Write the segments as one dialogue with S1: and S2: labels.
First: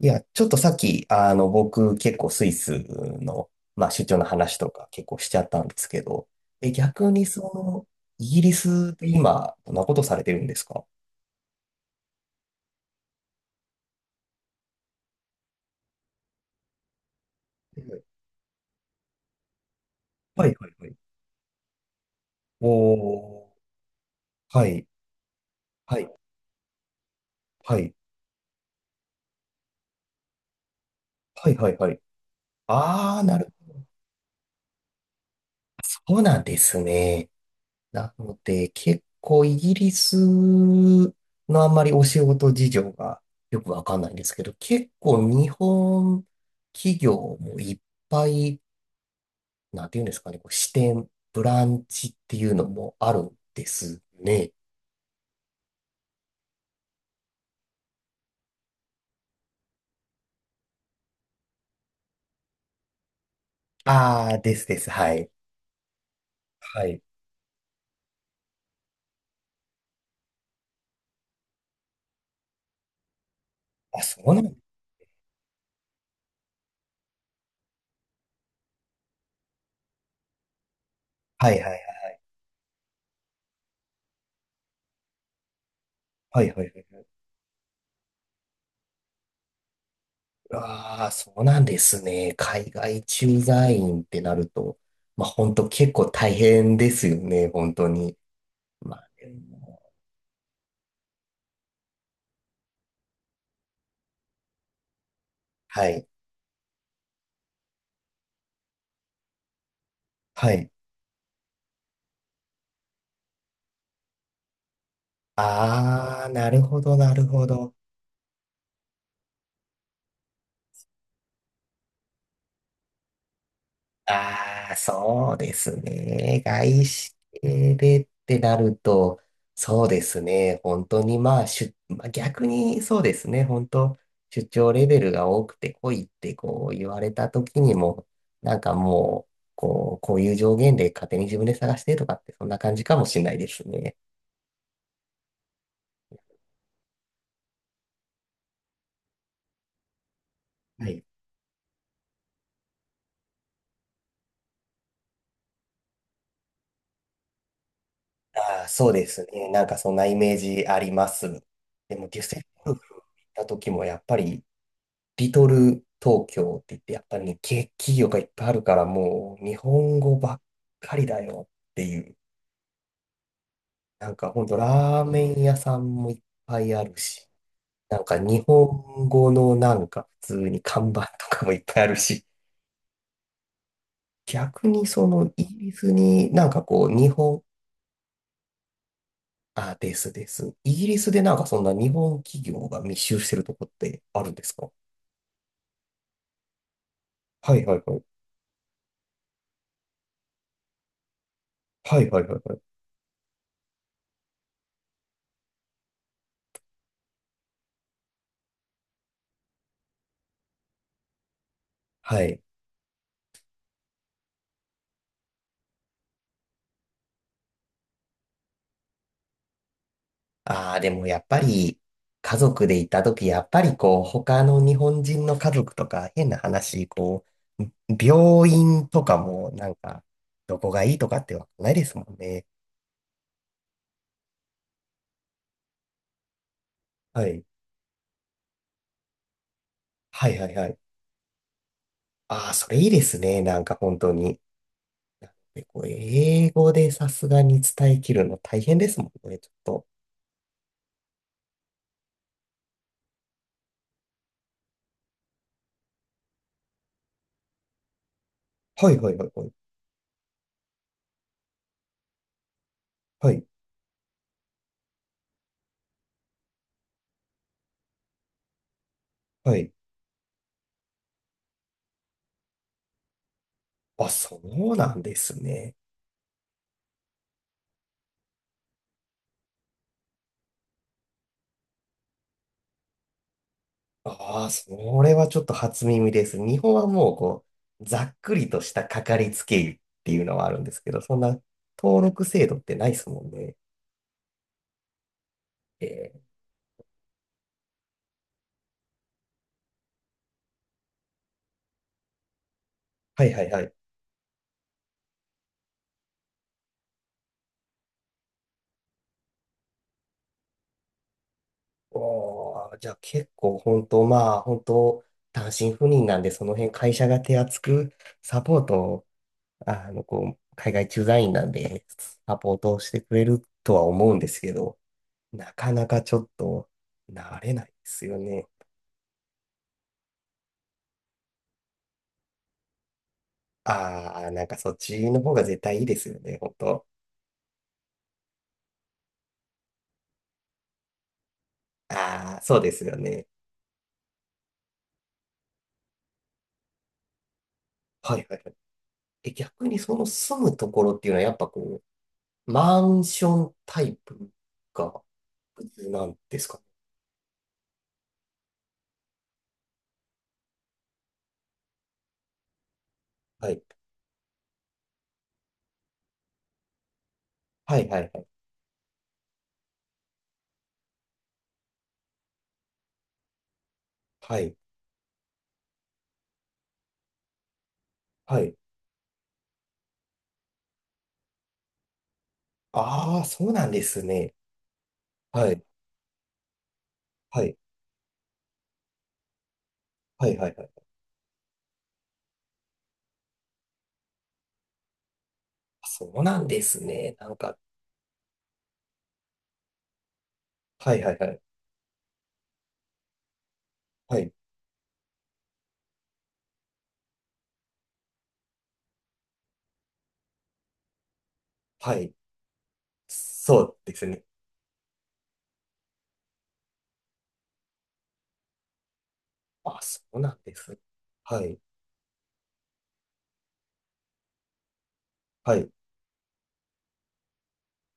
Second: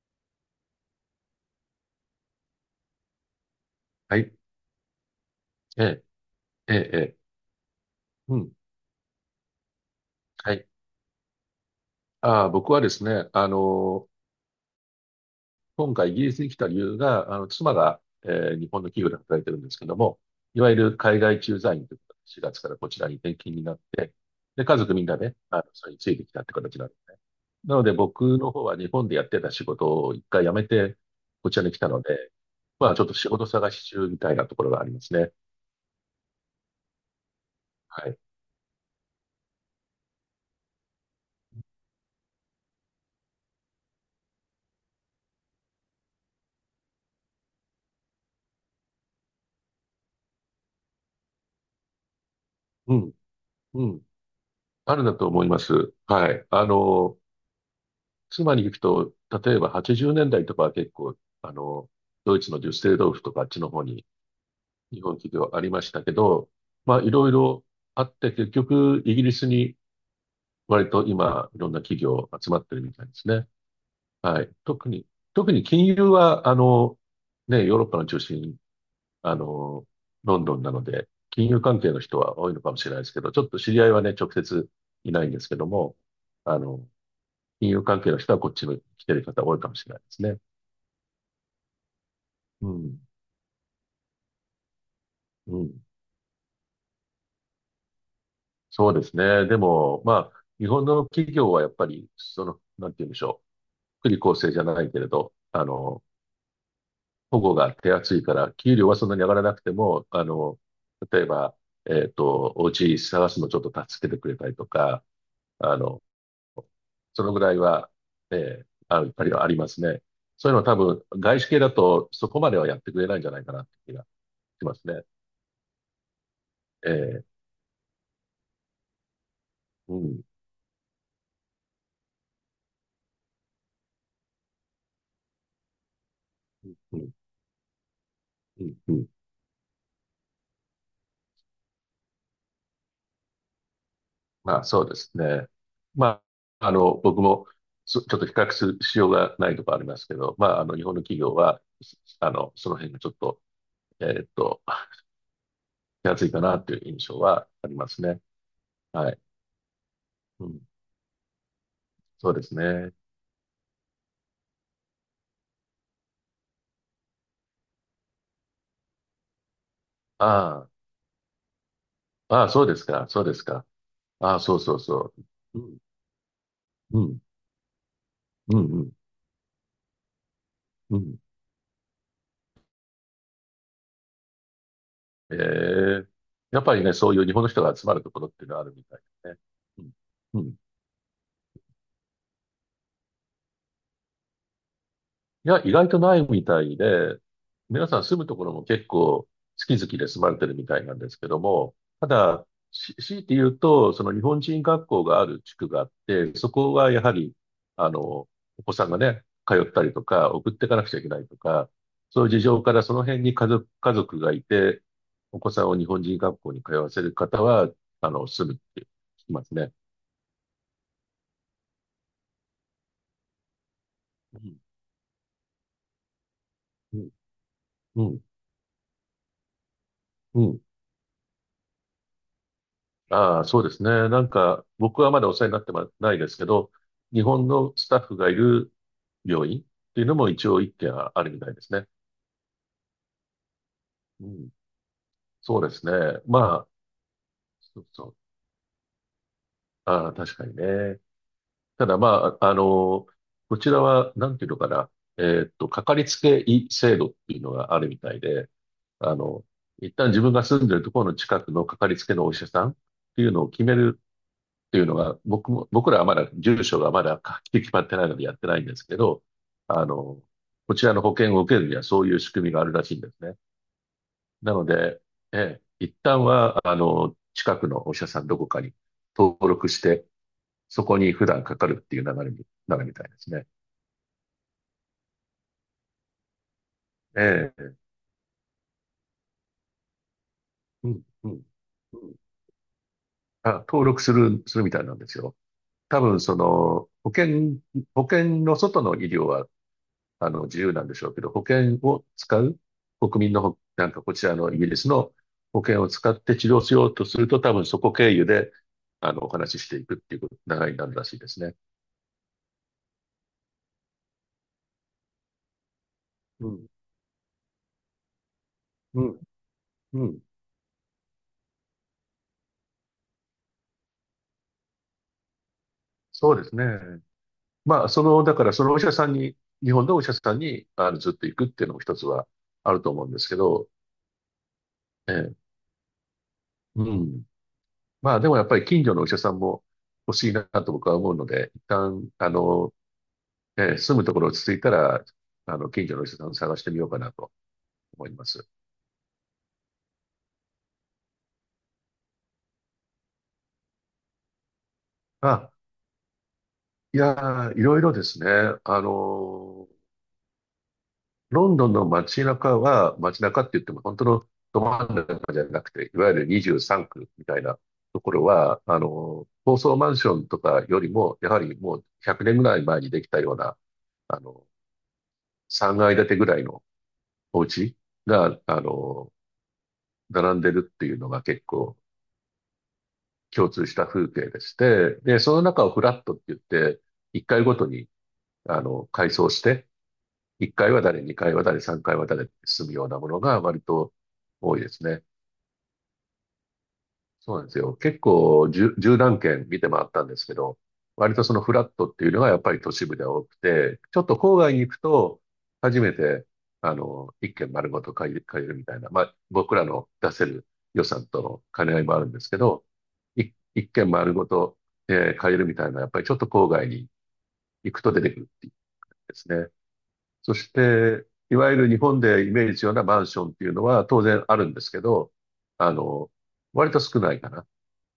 S1: いや、ちょっとさっき、僕結構スイスの、まあ、出張
S2: は
S1: の
S2: い。
S1: 話とか結構しちゃったんで
S2: え
S1: すけ
S2: え、
S1: ど、
S2: ええ、
S1: 逆
S2: ええ、
S1: にその、イ
S2: う
S1: ギ
S2: ん。
S1: リスで今、どんなことされてるん
S2: は
S1: です
S2: い。
S1: か？
S2: ああ、僕はですね、今回イギリスに来た理由が、妻が、日本の企業で働いてるんですけども、
S1: はい
S2: い
S1: は
S2: わ
S1: い
S2: ゆ
S1: はいは
S2: る
S1: い。
S2: 海外駐在員ということで、4月からこちらに転
S1: おー、
S2: 勤になって、で、
S1: は
S2: 家
S1: い、
S2: 族みんなね、それに
S1: は
S2: つ
S1: い、
S2: いてきたって形なんですね。な
S1: は
S2: ので
S1: い、
S2: 僕の方は日本でやってた仕事を一回辞めて、こ
S1: はい、
S2: ちら
S1: は
S2: に
S1: い、
S2: 来た
S1: はい。
S2: ので、まあちょっと
S1: あー、
S2: 仕
S1: な
S2: 事
S1: る、
S2: 探し中みたいなところがありますね。
S1: そうなんですね。
S2: は
S1: な
S2: い。
S1: ので、結構イギリスのあんまりお仕事事情がよくわかんないんですけど、結構日本企業もいっぱい、なんていうんですかね、こう支店、ブランチっていうの
S2: う
S1: もあ
S2: ん、
S1: るんで
S2: う
S1: す
S2: ん。
S1: ね。
S2: あるんだと思います。はい。妻に行くと、例えば80年代とかは結構、ドイツのデュッセルドルフとかあっちの方に
S1: ああ、ですです。
S2: 日
S1: は
S2: 本
S1: い。
S2: 企業ありましたけど、
S1: は
S2: まあ
S1: い。
S2: いろいろあって結局イギリスに割と今いろんな企業集まってるみたいですね。
S1: あ、そうな
S2: はい。
S1: ん、
S2: 特に金融はね、ヨーロッパの中心、あの、ロンドンなので、金
S1: はいは
S2: 融
S1: いはい。
S2: 関係の人は多いのかもしれないですけど、ちょっと知り合いはね、直接いないんですけども、
S1: はいはい
S2: あ
S1: は
S2: の、
S1: いはい。
S2: 金融関係の人はこっちに来てる方多いかもしれないですね。
S1: ああ、そうなんですね。
S2: う
S1: 海
S2: ん、
S1: 外駐在員ってなると、まあ本
S2: う
S1: 当
S2: ん、
S1: 結構大変ですよね、本当に。
S2: そう
S1: ま
S2: で
S1: あ
S2: す
S1: で
S2: ね。で
S1: も、
S2: も、まあ、日本の企業はやっぱり、なんて言うんでしょう。福利厚生じゃないけれど、
S1: はい。
S2: 保護が手厚いから、給料はそんなに上がらなくても、
S1: はい。
S2: 例えば、お家探すのちょっと助けてくれたりとか、あの、
S1: ああ、なるほど、な
S2: そ
S1: る
S2: のぐ
S1: ほ
S2: らい
S1: ど。
S2: は、ええ、やっぱりありますね。そういうのは多分、外資系だとそこまではやってくれないんじゃないかなって気がし
S1: あ
S2: ま
S1: あ、
S2: すね。
S1: そうですね。外
S2: え
S1: 資
S2: え、
S1: 系でってなると、そう
S2: う
S1: です
S2: ん、
S1: ね。本当にまあ、出まあ、逆にそうですね。本当、出張レベルが多くて来いってこう言
S2: う
S1: わ
S2: ん、
S1: れた時にも、なん
S2: う
S1: か
S2: ん、うん。
S1: もう、こう、こういう上限で勝手に自分で探してとかってそんな感じかもしれないですね。
S2: まあ、そうですね。まあ、僕も、ちょっと比較するしようがないところありますけど、まあ、日
S1: は
S2: 本の
S1: い。
S2: 企業は、すあの、その辺がちょっと、えーっと、手厚いかなという印象はありますね。
S1: ああ、そうで
S2: はい。
S1: すね。なんかそんなイメー
S2: うん。
S1: ジあります。でもデュッ
S2: そう
S1: セ
S2: で
S1: 際、
S2: す
S1: ゴル
S2: ね。
S1: フ行った時もやっぱりリトル東京って言って、やっぱりね、企業がいっぱいあるから、もう日本語ばっ
S2: あ
S1: かりだよっていう。
S2: あ、ああ、そうですか。そうですか。
S1: なんか
S2: ああ、
S1: ほんと
S2: そうそう
S1: ラー
S2: そ
S1: メン屋
S2: う。う
S1: さ
S2: ん、
S1: んもいっぱいある
S2: うん、
S1: し、なんか日
S2: うん、うん、
S1: 本語のなんか普通に看
S2: う
S1: 板
S2: ん、
S1: とかもいっぱいあるし、逆にその
S2: え
S1: イギリス
S2: え、
S1: になん
S2: や
S1: か
S2: っぱり
S1: こう
S2: ね、
S1: 日
S2: そういう日
S1: 本、
S2: 本の人が集まるところっていうのはあるみたいで
S1: あ、
S2: すね。
S1: ですで
S2: うん、う
S1: す。
S2: ん、
S1: イギリスでなんかそんな日本企業が密集してるとこってあるんですか？
S2: いや、意外とないみたいで、
S1: はいはい
S2: 皆
S1: は
S2: さ
S1: い。
S2: ん住むところも結構好き好きで住まれてるみたいなんですけども、
S1: は
S2: た
S1: いはいはい
S2: だ、
S1: はい。
S2: 強いて言うと、その日本人学校がある地区があって、そこはやはり、あの、お子さんがね、通ったりとか、送っていかなくちゃいけないとか、
S1: は
S2: そういう
S1: い。
S2: 事情からその辺に家族がいて、お子さんを日本人学校に通わせる方は、住むって聞きますね。
S1: ああ、でもやっぱり家族で行った時、やっぱりこう
S2: う
S1: 他
S2: ん、
S1: の日本人の家族とか変な話、
S2: うん、
S1: こう
S2: うん、
S1: 病院とかもなんか
S2: う
S1: ど
S2: ん、
S1: こがいいとかってわかんないですもんね。
S2: ああ、そうですね。なんか、僕はまだお世話になってまないですけど、日
S1: はい。
S2: 本のスタッフがいる病院っていうの
S1: は
S2: も
S1: い
S2: 一
S1: はい
S2: 応
S1: は
S2: 一
S1: い。
S2: 軒あるみたいですね。
S1: ああ、それいいですね。なんか本当
S2: う
S1: に。
S2: ん、そう
S1: で
S2: で
S1: こ
S2: す
S1: う
S2: ね。
S1: 英
S2: まあ、
S1: 語でさすがに
S2: そう
S1: 伝え
S2: そ
S1: き
S2: う。
S1: るの大変ですもんね、ちょっと。
S2: ああ、確かにね。ただまあ、こちらは、なんていうのかな。かかりつけ医制度っていうのがあるみたいで、
S1: はいは
S2: あ
S1: いはい
S2: の、
S1: はい。
S2: 一旦自分が住んでるところの近くのかかりつけのお医者さんっていう
S1: は
S2: の
S1: い
S2: を決めるっていうのが、僕らはまだ、住所がまだはっきり決まってないのでやってないんですけど、
S1: はい。
S2: あの、こちらの保険を受けるにはそういう仕組みがあるらしいんですね。
S1: あ、そ
S2: なの
S1: うなん
S2: で、
S1: で
S2: え
S1: す
S2: え、
S1: ね。
S2: 一旦は、近くのお医者さんどこかに登録して、そこに普段かかるっていう流れになるみたいですね。
S1: ああ、それはちょっと初耳です。日本はもうこ
S2: ええ、
S1: う、ざっくりとしたかかりつけ医っていうのはあるんです
S2: う
S1: けど、
S2: ん、
S1: そん
S2: う
S1: な
S2: ん、う
S1: 登
S2: ん。
S1: 録制度ってないですもん
S2: あ、
S1: ね。
S2: 登録するみたいなんですよ。
S1: え
S2: 多
S1: ー
S2: 分、保険の外の医療は自由なんでしょうけど、保険を使う、
S1: は
S2: 国
S1: い
S2: 民の
S1: はい
S2: ほ、
S1: はい。
S2: なんかこちらのイギリスの保険を使って治療しようとすると、多分そこ経由で、お話ししていくっていう流れになるらしいですね。
S1: おー、じゃあ結構本当、まあ本当、単身赴任なんで、そ
S2: う
S1: の
S2: ん、
S1: 辺会社が手厚くサポート
S2: う
S1: を、
S2: ん、うん。
S1: こう、海外駐在員なんで、サポートをしてくれるとは思うんですけど、なかなかちょっ
S2: そうです
S1: と
S2: ね。
S1: 慣れないで
S2: まあ、
S1: すよ
S2: だか
S1: ね。
S2: らそのお医者さんに、日本のお医者さんに、ずっと行くっていうのも一つはあると思うんですけど、
S1: ああ、なんかそっち
S2: え
S1: の方
S2: え、
S1: が絶対いいですよね、本当。
S2: うん。まあ、でもやっぱり近所のお医者さんも欲しいなと僕は思うので、一旦、
S1: ああ、そうですよね。
S2: 住むところ落ち着いたら、近所の人さん探してみようかなと思い
S1: は
S2: ま
S1: いはい
S2: す。
S1: はい。逆にその住むところっていうのはやっぱこう、マンションタイプが
S2: あ、
S1: 普通なんですかね？
S2: いやー、いろいろですね。あのーロンドンの街中は、街中っ
S1: は
S2: て
S1: い。
S2: 言っても本当のど真ん中じゃなくて、いわゆる23区みたいな
S1: はいは
S2: と
S1: い
S2: こ
S1: は
S2: ろ
S1: い。
S2: は、高層マンションとかよりも、やはりもう100年ぐらい前にできたような、あ
S1: は
S2: の、
S1: い。
S2: 3階建てぐらいのお家が、
S1: はい。
S2: 並んでるっていうのが結構
S1: ああ、そ
S2: 共
S1: うな
S2: 通
S1: ん
S2: し
S1: で
S2: た
S1: す
S2: 風景
S1: ね。
S2: でして、で、その
S1: はい。
S2: 中をフラットって言って、1
S1: は
S2: 回ご
S1: い。
S2: とに、階層して、
S1: はいは
S2: 1
S1: いはい。
S2: 回は誰、2回は誰、3回は誰って進むようなものが割と多いですね。
S1: そうなんですね。な
S2: そ
S1: ん
S2: うなんで
S1: か、
S2: すよ。結構十何軒見て回ったんですけど、
S1: はいは
S2: 割
S1: い
S2: と
S1: は
S2: そ
S1: い。
S2: のフラットっていうのがやっぱり都市部では多くて、ちょっと
S1: はい。
S2: 郊外に行くと、初めて、一軒丸ごと借りるみたいな、まあ、僕らの出せる予算との兼ね合いも
S1: は
S2: あるん
S1: い。
S2: ですけど、い
S1: そ
S2: 一
S1: う
S2: 軒
S1: です
S2: 丸
S1: ね。
S2: ごと、借りるみたいな、やっぱりちょっと郊外に行くと出てくるっていうですね。
S1: あ、そうな
S2: そ
S1: ん
S2: し
S1: です。
S2: て、い
S1: は
S2: わゆ
S1: い。
S2: る日本でイメージするようなマンションっていうのは当然あるんですけど、
S1: はい。
S2: あの、割と少ないかな。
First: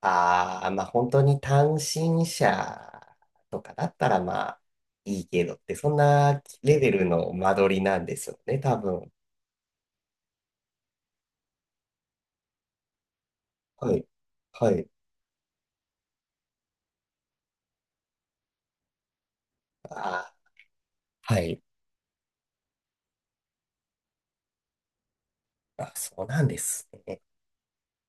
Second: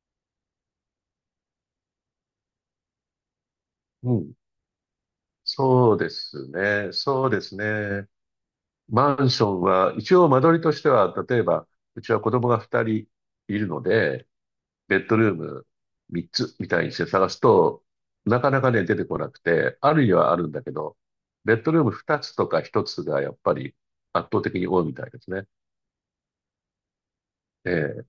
S1: ああ、まあ本当に単身者とかだった
S2: う
S1: ら
S2: ん。
S1: まあいいけどって、そ
S2: そ
S1: ん
S2: うで
S1: な
S2: す
S1: レベ
S2: ね。
S1: ル
S2: そう
S1: の
S2: で
S1: 間
S2: す
S1: 取りなん
S2: ね。
S1: ですよね、多分。
S2: マンションは、一応間取りとしては、例えば、うちは子供が2人いるの
S1: はい。
S2: で、
S1: はい。
S2: ベッドルーム3つみたいにして探すと、なかなかね、出てこなくて、あ
S1: あ
S2: るには
S1: あ、
S2: あるんだけど、
S1: は
S2: ベ
S1: い。
S2: ッドルーム2つとか1つがやっぱり圧倒的に多いみたいですね。
S1: あ、そうなんですね。
S2: ええ。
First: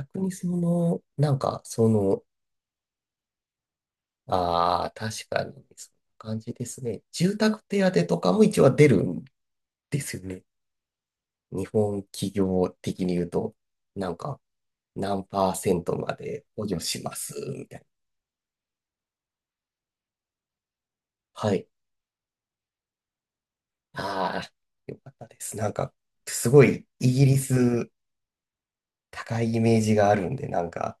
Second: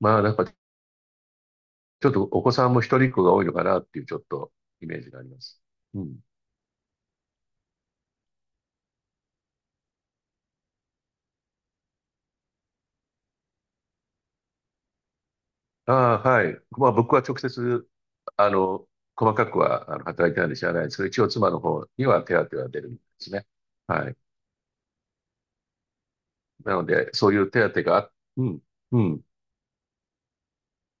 S2: まあ、
S1: に
S2: なんか、
S1: その、なんかそ
S2: ちょっ
S1: の、
S2: とお子さんも一人っ子が多いのかなっていう、ちょっと
S1: あ
S2: イ
S1: あ、
S2: メージがあ
S1: 確
S2: りま
S1: かに
S2: す。
S1: そんな
S2: うん。
S1: 感じですね。住宅手当とかも一応出るんですよね。日本企業的に言うと、なんか何パーセン
S2: あ
S1: トま
S2: あ、
S1: で
S2: はい。
S1: 補助
S2: まあ
S1: し
S2: 僕
S1: ま
S2: は
S1: す
S2: 直
S1: みたいな。
S2: 接、あの、細かくは働いてないんで知らないですけど、一応妻
S1: は
S2: の
S1: い。
S2: 方には手当は出るんですね。はい。
S1: ああ、よかったです。なんか、すご
S2: な
S1: い、
S2: ので、
S1: イギ
S2: そう
S1: リ
S2: いう手当
S1: ス
S2: があ、うん、うん。い
S1: 高いイメージがあるんで、なんか、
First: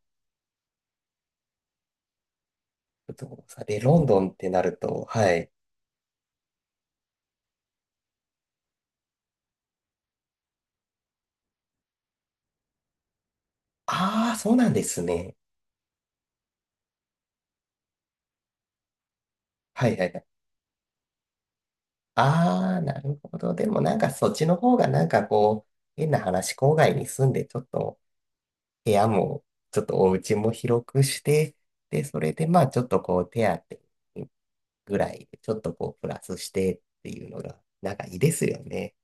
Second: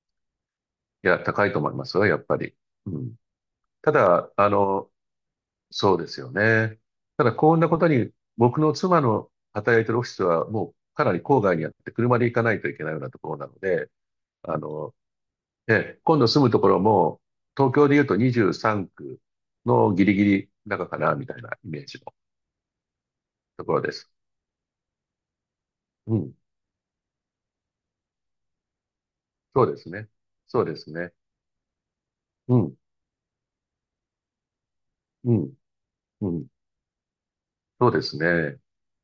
S2: や、高いと思いますよ、やっぱり。う
S1: ち
S2: ん。
S1: ょっとさ、で、
S2: た
S1: ロンド
S2: だ、
S1: ンってなると、はい。
S2: そうですよね。ただ、こんなことに、僕の妻の働いてるオフィスはもうかなり郊外にあって、車で行かないといけないようなところなので、
S1: ああ、そう
S2: あ
S1: なんで
S2: の、
S1: すね。
S2: で、今度住むところも、東京で言うと23区
S1: は
S2: の
S1: いは
S2: ギ
S1: い
S2: リ
S1: はい。
S2: ギリ中かな、みたいなイメージの
S1: ああ、なるほど。で
S2: とこ
S1: も
S2: ろで
S1: なん
S2: す。
S1: か、そっちの方がなんかこう、変
S2: う
S1: な
S2: ん。
S1: 話、郊外に住んで、ちょっと部屋も、
S2: そうで
S1: ちょっ
S2: す
S1: と
S2: ね。
S1: お家も
S2: そうで
S1: 広
S2: す
S1: く
S2: ね。
S1: して、で、それで
S2: う
S1: まあ、
S2: ん。
S1: ちょっとこう、手当ぐらい
S2: う
S1: で、ち
S2: ん。
S1: ょっとこう、プラ
S2: う
S1: ス
S2: ん。
S1: してっていうのが、
S2: そう
S1: なん
S2: で
S1: かい
S2: す
S1: いです
S2: ね。
S1: よね。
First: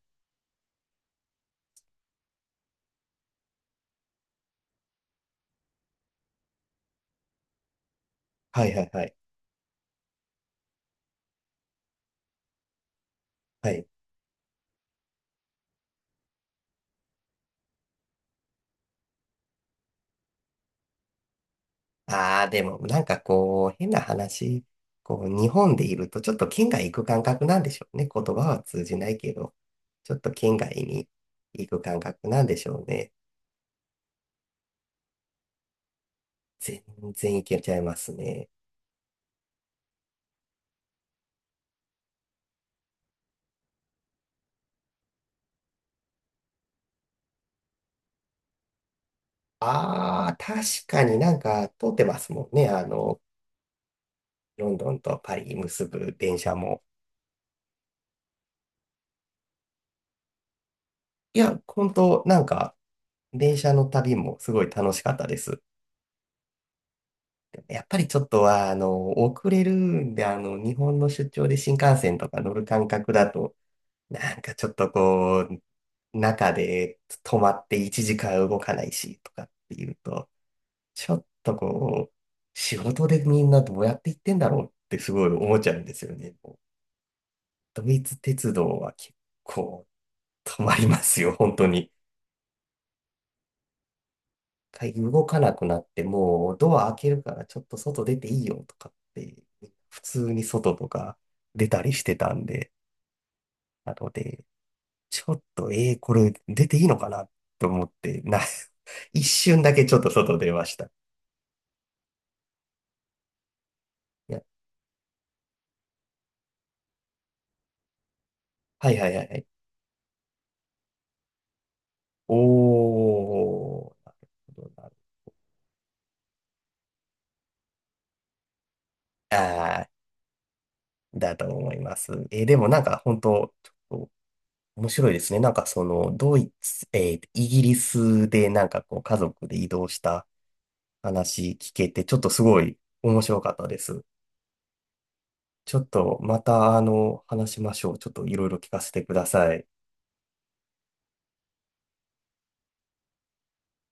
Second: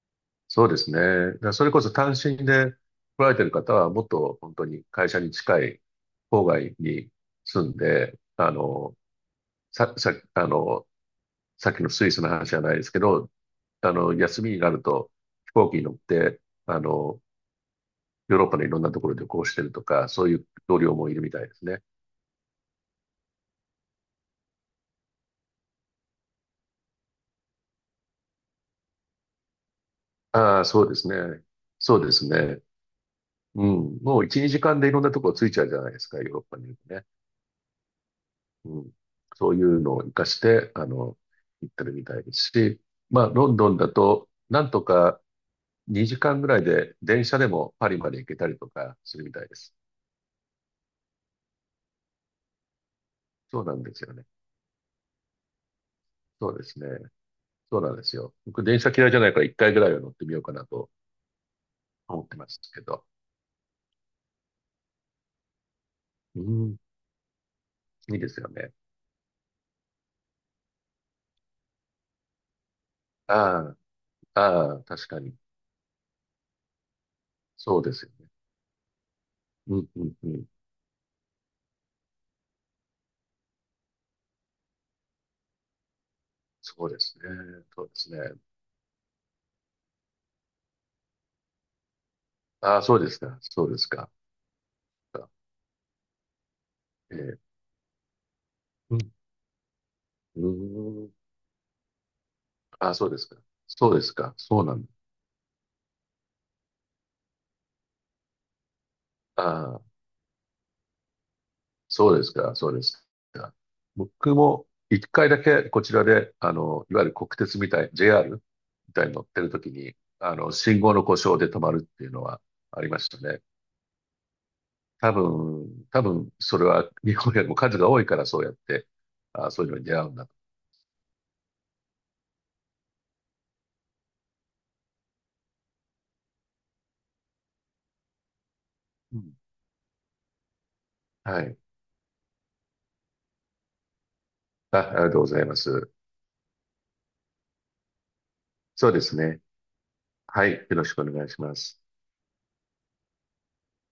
S2: そうですね。だからそれこそ単身で来られてる方は、もっと本当に会社に近い郊外に住んで、
S1: はいはいはい。
S2: さ、さ、あの、さっきのスイスの話じゃないですけど、
S1: はい。
S2: 休みになると飛行機に乗って、あの、ヨーロッパのいろんなところで旅行してるとか、そういう同僚もいるみたいですね。
S1: ああ、でも、なんかこう、変な話、こう、日本でいると、ちょっと県外行く感覚なんでしょうね。言葉は通じないけど、ちょっと県
S2: ああ、
S1: 外
S2: そうで
S1: に
S2: すね。
S1: 行く
S2: そ
S1: 感
S2: うで
S1: 覚
S2: す
S1: なんで
S2: ね。
S1: しょうね。
S2: うん。もう1、2時間でいろんなところついちゃうじゃないですか、ヨーロッパにいる
S1: 全
S2: とね。
S1: 然行けちゃいますね。
S2: うん。そういうのを活かして、行ってるみたいですし、まあ、ロンドンだと、なんとか2時間ぐらいで電車でもパリまで行けたりとかするみたいです。
S1: ああ、確かになんか通ってますもんね。
S2: そうなんですよね。
S1: ロンドンとパリ結ぶ電
S2: そ
S1: 車
S2: うです
S1: も。
S2: ね。そうなんですよ。僕、電車嫌いじゃないから1回ぐらいは乗ってみようかなと
S1: いや、本当
S2: 思って
S1: なん
S2: ます
S1: か、
S2: けど。
S1: 電車の旅もすごい楽しかったです。
S2: うん。
S1: やっぱりち
S2: いい
S1: ょっ
S2: で
S1: と
S2: すよ
S1: は、
S2: ね。
S1: 遅れるんで、日本の出張で新幹線とか乗る感覚だと、
S2: あ
S1: なん
S2: あ。
S1: かちょっ
S2: ああ、
S1: と
S2: 確かに。
S1: こう、中で止まって
S2: そうで
S1: 1
S2: すよね。
S1: 時間動かないしとかって
S2: うん、
S1: いう
S2: うん、う
S1: と、
S2: ん。
S1: ちょっとこう、仕事でみんなどうやって行ってんだろうってすごい思っちゃうんですよね。
S2: そうですね。
S1: ド
S2: そうで
S1: イ
S2: す
S1: ツ
S2: ね。
S1: 鉄道は結構止まりますよ、本当に。
S2: ああ、そうですか。そうですか。
S1: 一回動かなくなって、もうドア開け
S2: え
S1: るか
S2: え、
S1: らちょっと外出ていいよとかっ
S2: うん、
S1: て、普通
S2: う
S1: に外と
S2: ーん。
S1: か出たりしてたんで、
S2: ああ、そうですか。そ
S1: な
S2: うで
S1: の
S2: すか。
S1: で、
S2: そうなんだ。
S1: ちょっと、これ出ていいのかなと思って、一瞬だ
S2: ああ、
S1: けちょっと外出ました。い
S2: そうですか。そうですか。僕
S1: や、
S2: も一回だけこちらで、いわゆる国鉄みたい、JR
S1: は
S2: み
S1: い
S2: た
S1: は
S2: いに
S1: い
S2: 乗
S1: はい
S2: っ
S1: は
S2: て
S1: い。
S2: るときに、信号の故障で止まるっていうのはありましたね。
S1: なるほどなるほど、
S2: 多分、それは日本よりも数が多いからそうやって、そういうのに
S1: ああ
S2: 出会うんだと。
S1: だと思います。でもなんか本当、ちょっと面白いですね。なんかその、ドイツ、えー、イギリスでなんかこう家族で移動した
S2: は
S1: 話
S2: い。
S1: 聞けて、ちょっとすごい面白かったです。
S2: あ、ありがとうございま
S1: ちょっ
S2: す。
S1: とまた話しましょう。ちょっといろいろ聞か
S2: そ
S1: せ
S2: うで
S1: てく
S2: す
S1: だ
S2: ね。
S1: さい。
S2: はい。よろしくお願いします。